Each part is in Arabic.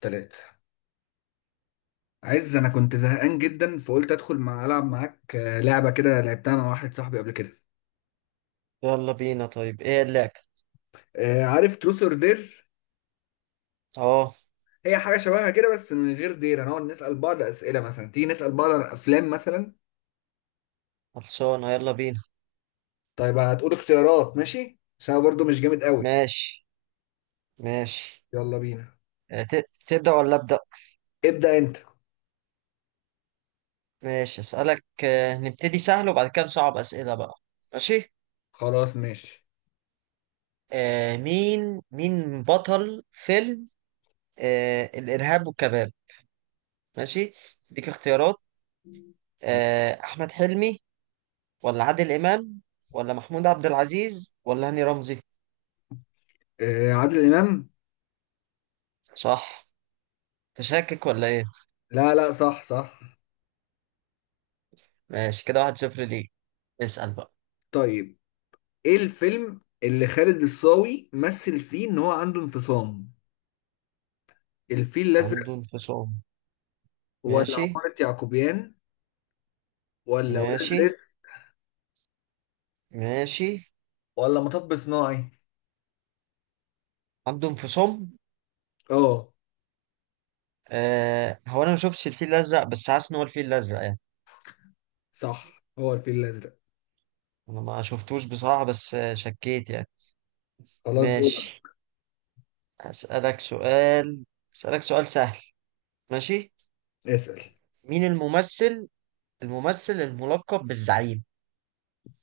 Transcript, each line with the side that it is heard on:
left: تلاتة. عز انا كنت زهقان جدا فقلت ادخل العب معاك. لعبه كده لعبتها انا واحد صاحبي قبل كده.
right: يلا بينا. طيب ايه اللعب؟
left: عارف تروس اور دير؟
right: اه.
left: هي حاجه شبهها كده، بس من غير دير هنقعد نسال بعض اسئله، مثلا تيجي نسال بعض عن افلام مثلا.
right: خلصانه، يلا بينا.
left: طيب هتقول اختيارات، ماشي، عشان أنا برضو مش جامد قوي.
right: ماشي. ماشي.
left: يلا بينا.
right: تبدأ ولا أبدأ؟
left: ابدا انت.
right: ماشي، أسألك. نبتدي سهل وبعد كده نصعب أسئلة بقى. ماشي.
left: خلاص ماشي.
right: مين بطل فيلم الإرهاب والكباب؟ ماشي، ديك اختيارات. أحمد حلمي، ولا عادل إمام، ولا محمود عبد العزيز، ولا هاني رمزي؟
left: عادل امام.
right: صح. تشكك ولا ايه؟
left: لا لا، صح صح.
right: ماشي، كده واحد صفر ليه. اسأل بقى.
left: طيب ايه الفيلم اللي خالد الصاوي مثل فيه ان هو عنده انفصام؟ الفيل
right: عنده
left: الازرق،
right: انفصام.
left: ولا
right: ماشي.
left: عمارة يعقوبيان، ولا ولاد
right: ماشي.
left: رزق،
right: ماشي.
left: ولا مطب صناعي؟
right: عنده انفصام.
left: اه.
right: آه، هو انا ما شفتش الفيل الازرق بس حاسس ان هو الفيل الازرق يعني.
left: صح، هو الفيل الأزرق.
right: انا ما شفتوش بصراحة، بس شكيت يعني.
left: خلاص دول.
right: ماشي. اسالك سؤال. اسالك سؤال سهل. ماشي.
left: اسأل.
right: مين الممثل الممثل الملقب بالزعيم؟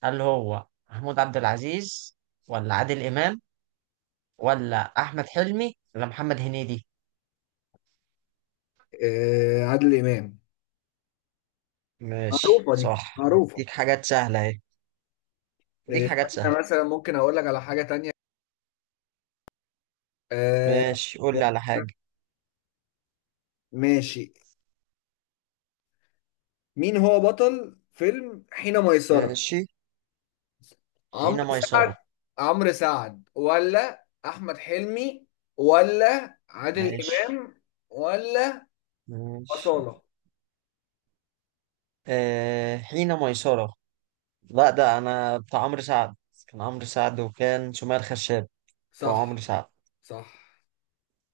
right: هل هو محمود عبد العزيز، ولا عادل امام، ولا احمد حلمي، ولا محمد هنيدي؟
left: آه، عادل إمام.
right: ماشي،
left: معروفة دي،
right: صح.
left: معروفة.
right: ديك حاجات سهلة اهي. ديك حاجات سهلة.
left: استنى، مثلا ممكن أقول لك على حاجة تانية. آه.
right: ماشي، قول لي على حاجة.
left: ماشي. مين هو بطل فيلم حين ميسرة؟
right: ماشي.
left: عمرو
right: حين
left: سعد،
right: ميسرة.
left: عمرو سعد ولا أحمد حلمي، ولا عادل
right: ماشي.
left: إمام، ولا
right: ماشي.
left: أصالة؟
right: آه، حين ميسرة. لا، ده أنا بتاع عمرو سعد. كان عمرو سعد وكان سمية الخشاب، بتوع
left: صح.
right: عمرو سعد.
left: صح.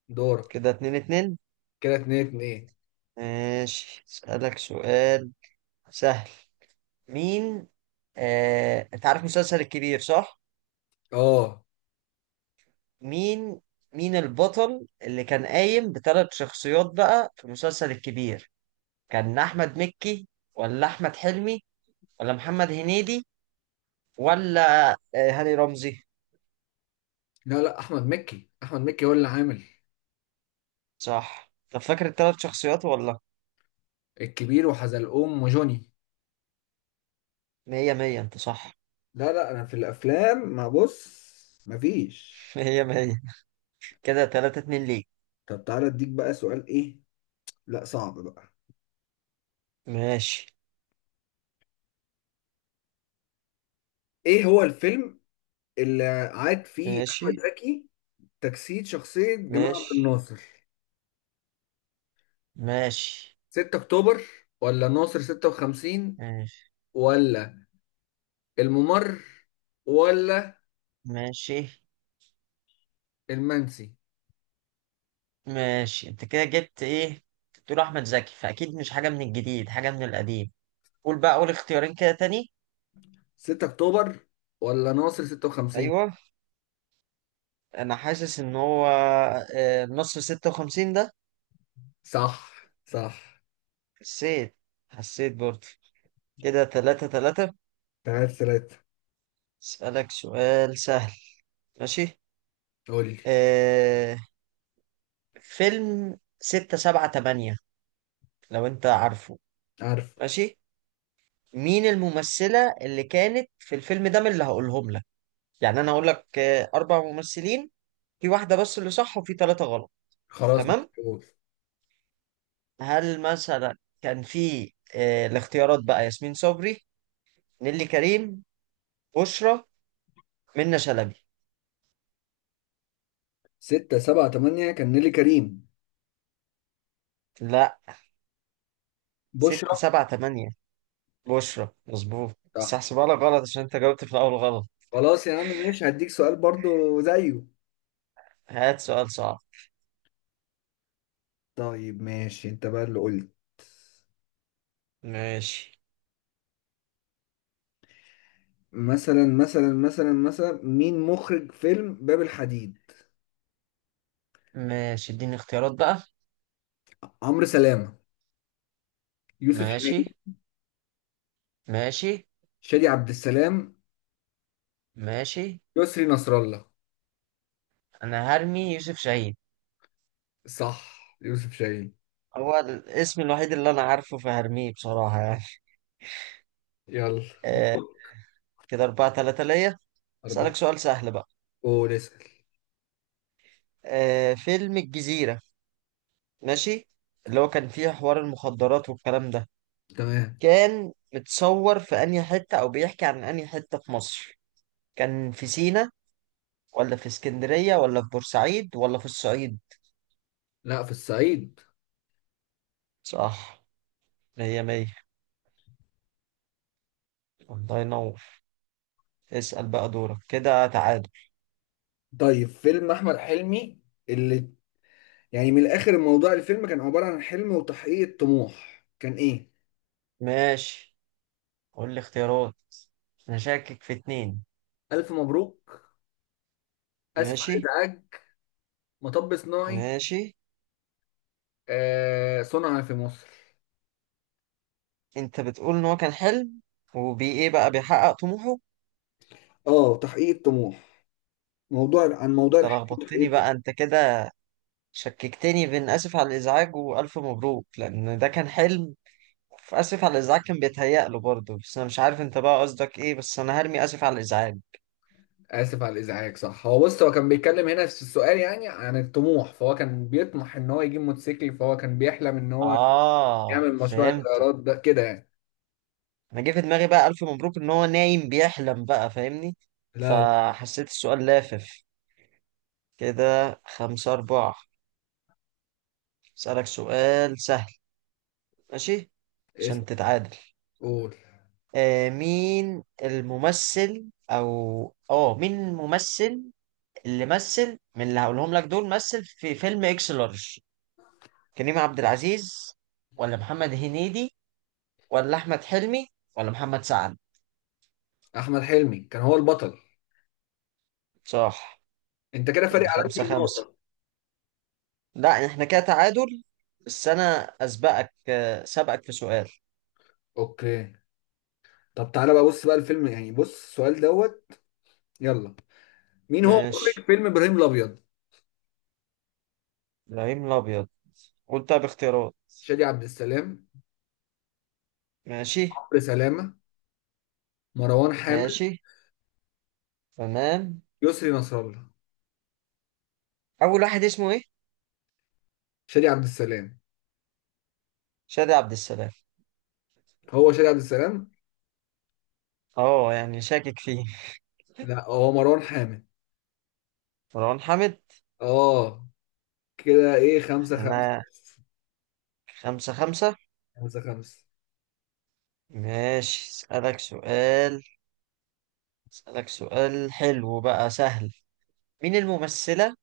left: دورك.
right: كده اتنين اتنين.
left: كده اتنين اتنين.
right: ماشي أسألك سؤال سهل. مين؟ آه، أنت عارف مسلسل الكبير صح؟
left: اه.
right: مين مين البطل اللي كان قايم بثلاث شخصيات بقى في مسلسل الكبير؟ كان أحمد مكي، ولا أحمد حلمي، ولا محمد هنيدي، ولا هاني رمزي؟
left: لا لا، احمد مكي، احمد مكي هو اللي عامل
right: صح. طب فاكر الثلاث شخصيات ولا؟
left: الكبير وحزلقوم وجوني.
right: مية مية، انت صح.
left: لا لا، انا في الافلام ما بص مفيش.
right: مية مية. كده تلاتة اتنين ليك.
left: طب تعالى اديك بقى سؤال. ايه؟ لا صعب بقى.
right: ماشي.
left: ايه هو الفيلم اللي عاد فيه احمد
right: ماشي.
left: زكي تجسيد شخصية جمال عبد
right: ماشي.
left: الناصر؟
right: ماشي.
left: 6 اكتوبر، ولا ناصر 56،
right: ماشي.
left: ولا الممر، ولا
right: ماشي.
left: المنسي؟
right: ماشي انت كده جبت ايه. تقول احمد زكي فاكيد مش حاجة من الجديد، حاجة من القديم. قول بقى اول اختيارين كده تاني.
left: 6 اكتوبر ولا ناصر 56؟
right: ايوه. انا حاسس ان هو نص ستة وخمسين ده.
left: صح. صح.
right: حسيت. حسيت برضه. كده تلاتة تلاتة.
left: تعال ثلاثة.
right: اسألك سؤال سهل. ماشي.
left: قول لي.
right: آه، فيلم ستة سبعة تمانية، لو انت عارفه.
left: عارف.
right: ماشي. مين الممثلة اللي كانت في الفيلم ده من اللي هقولهم لك؟ يعني انا هقول لك اربع ممثلين، في واحدة بس اللي صح وفي ثلاثة غلط.
left: خلاص
right: تمام.
left: محفوظ.
right: هل مثلا كان في الاختيارات بقى ياسمين صبري، نيلي كريم، بشرى، منة شلبي؟
left: ستة سبعة تمانية كان نيلي كريم.
right: لا،
left: بشرى.
right: ستة سبعة تمانية بشرى مظبوط، بس
left: صح.
right: هحسبها لك غلط عشان انت جاوبت في الاول غلط.
left: خلاص يا عم ماشي، هديك سؤال برضو زيه.
right: هات سؤال صعب.
left: طيب ماشي انت بقى اللي قلت.
right: ماشي.
left: مثلا مين مخرج فيلم باب الحديد؟
right: ماشي اديني اختيارات بقى.
left: عمرو سلامة، يوسف شاهين،
right: ماشي. ماشي.
left: شادي عبد السلام،
right: ماشي.
left: يسري نصر الله.
right: انا هرمي يوسف شاهين.
left: صح، يوسف شاهين.
right: هو الاسم الوحيد اللي انا عارفه فهرميه بصراحة يعني.
left: يلا.
right: آه. كده اربعة تلاتة ليا. اسألك
left: أربعة.
right: سؤال سهل بقى.
left: قول اسأل.
right: آه، فيلم الجزيرة. ماشي. اللي هو كان فيه حوار المخدرات والكلام ده،
left: تمام.
right: كان متصور في انهي حتة او بيحكي عن انهي حتة في مصر؟ كان في سينا، ولا في اسكندرية، ولا في بورسعيد، ولا في الصعيد؟
left: لا، في الصعيد.
right: صح. مية مية. الله ينور. اسأل بقى دورك، كده تعادل.
left: طيب، فيلم احمد حلمي اللي يعني من الاخر الموضوع، الفيلم كان عباره عن حلم وتحقيق طموح، كان ايه؟
right: ماشي، قول لي اختيارات. انا شاكك في اتنين.
left: الف مبروك. اسف على
right: ماشي.
left: الازعاج. مطب صناعي.
right: ماشي.
left: آه، صنع في مصر.
right: انت بتقول ان هو كان حلم، وبي ايه بقى بيحقق طموحه؟
left: اه، تحقيق الطموح. موضوع عن موضوع
right: انت
left: الحلم وتحقيق
right: لخبطتني
left: الطموح.
right: بقى انت كده. شككتني بين اسف على الازعاج والف مبروك، لان ده كان حلم في اسف على الازعاج، كان بيتهيأ له برضه. بس انا مش عارف انت بقى قصدك ايه، بس انا هرمي اسف على الازعاج.
left: اسف على الازعاج، صح. هو بص، هو كان بيتكلم هنا في السؤال يعني عن الطموح، فهو كان بيطمح ان هو يجيب موتوسيكل، فهو كان بيحلم ان هو
right: اه،
left: يعمل مشروع
right: فهمت.
left: الطيارات ده كده يعني.
right: انا جه في دماغي بقى الف مبروك، ان هو نايم بيحلم بقى، فاهمني.
left: لا لا.
right: فحسيت السؤال لافف. كده خمسة أربعة. أسألك سؤال سهل. ماشي.
left: اسف.
right: عشان تتعادل.
left: قول.
right: آه مين الممثل أو مين الممثل اللي مثل من اللي هقولهم لك دول مثل في فيلم إكس لارج؟ كريم عبد العزيز، ولا محمد هنيدي، ولا أحمد حلمي، ولا محمد سعد؟
left: احمد حلمي كان هو البطل.
right: صح.
left: انت كده فارق
right: كده
left: عليك
right: خمسة خمسة.
left: بالنقطه.
right: لا، إحنا كده تعادل. بس أنا أسبقك سبقك في سؤال.
left: اوكي. طب تعالى بقى، بص بقى الفيلم، يعني بص السؤال دوت. يلا. مين هو مخرج
right: ماشي.
left: فيلم ابراهيم الابيض؟
right: إبراهيم الأبيض. قول طب اختيارات.
left: شادي عبد السلام،
right: ماشي.
left: عمرو سلامه، مروان حامد،
right: ماشي. تمام.
left: يسري نصر الله.
right: اول واحد اسمه ايه؟
left: شادي عبد السلام.
right: شادي عبد السلام.
left: هو شادي عبد السلام.
right: اه، يعني شاكك فيه.
left: لا، هو مروان حامد.
right: مروان حامد.
left: اه. كده ايه، خمسة خمسة؟
right: احنا خمسة خمسة.
left: خمسة خمسة.
right: ماشي اسألك سؤال. اسألك سؤال حلو بقى سهل. مين الممثلة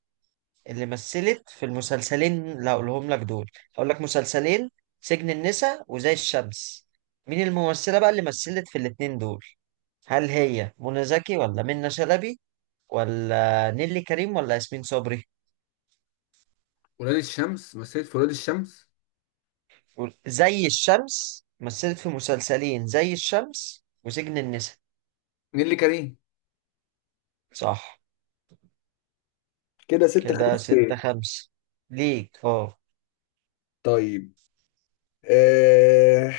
right: اللي مثلت في المسلسلين اللي هقولهم لك دول؟ هقول لك مسلسلين: سجن النساء وزي الشمس. مين الممثلة بقى اللي مثلت في الاتنين دول؟ هل هي منى زكي، ولا منى شلبي، ولا نيلي كريم، ولا ياسمين صبري؟
left: ولاد الشمس، مثلت في ولاد الشمس.
right: قول. زي الشمس مثلت في مسلسلين، زي الشمس وسجن النساء.
left: نيللي كريم.
right: صح.
left: كده ستة
right: كده
left: خمسة.
right: ستة خمسة ليك، اه.
left: طيب. آه...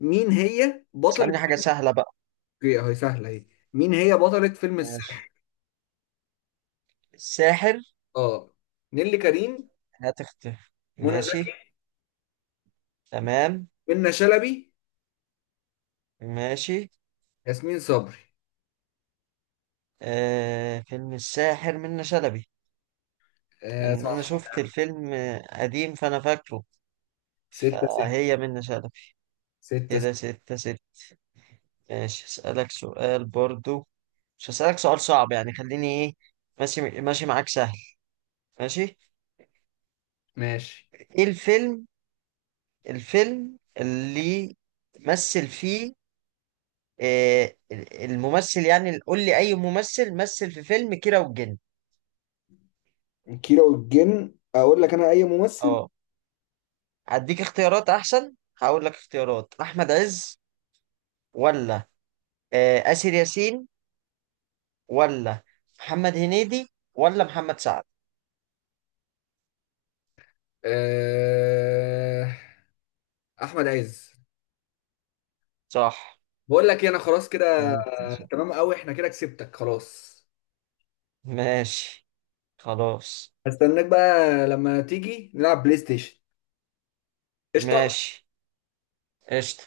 left: مين هي بطلة.
right: اسألني حاجة سهلة بقى.
left: اوكي اهي سهله اهي. مين هي بطلة فيلم
right: ماشي.
left: الساحر؟
right: الساحر.
left: اه. نيللي كريم،
right: هتختفي.
left: منى
right: ماشي.
left: زكي،
right: تمام.
left: منى شلبي،
right: ماشي.
left: ياسمين صبري.
right: آه، فيلم الساحر منة شلبي.
left: آه
right: لأن أنا
left: صح.
right: شفت الفيلم قديم فأنا فاكره.
left: ستة ستة.
right: فهي منة شلبي.
left: ستة ستة.
right: كده ستة ستة. ماشي أسألك سؤال برضو. مش هسألك سؤال صعب يعني، خليني إيه، ماشي ماشي معاك سهل. ماشي.
left: ماشي.
right: ايه الفيلم الفيلم اللي مثل فيه آه، الممثل، يعني قول لي اي ممثل مثل في فيلم كيرة والجن؟
left: كيرة والجن، اقول لك انا اي ممثل؟
right: اه. هديك اختيارات احسن. هقول لك اختيارات: احمد عز، ولا آسر ياسين، ولا محمد هنيدي، ولا محمد سعد؟
left: آه... احمد عز.
right: صح.
left: بقول لك إيه، انا خلاص كده.
right: انت-
left: تمام قوي، احنا كده كسبتك، خلاص.
right: ماشي. خلاص.
left: هستناك بقى لما تيجي نلعب بلاي ستيشن. قشطة.
right: ماشي. قشطة.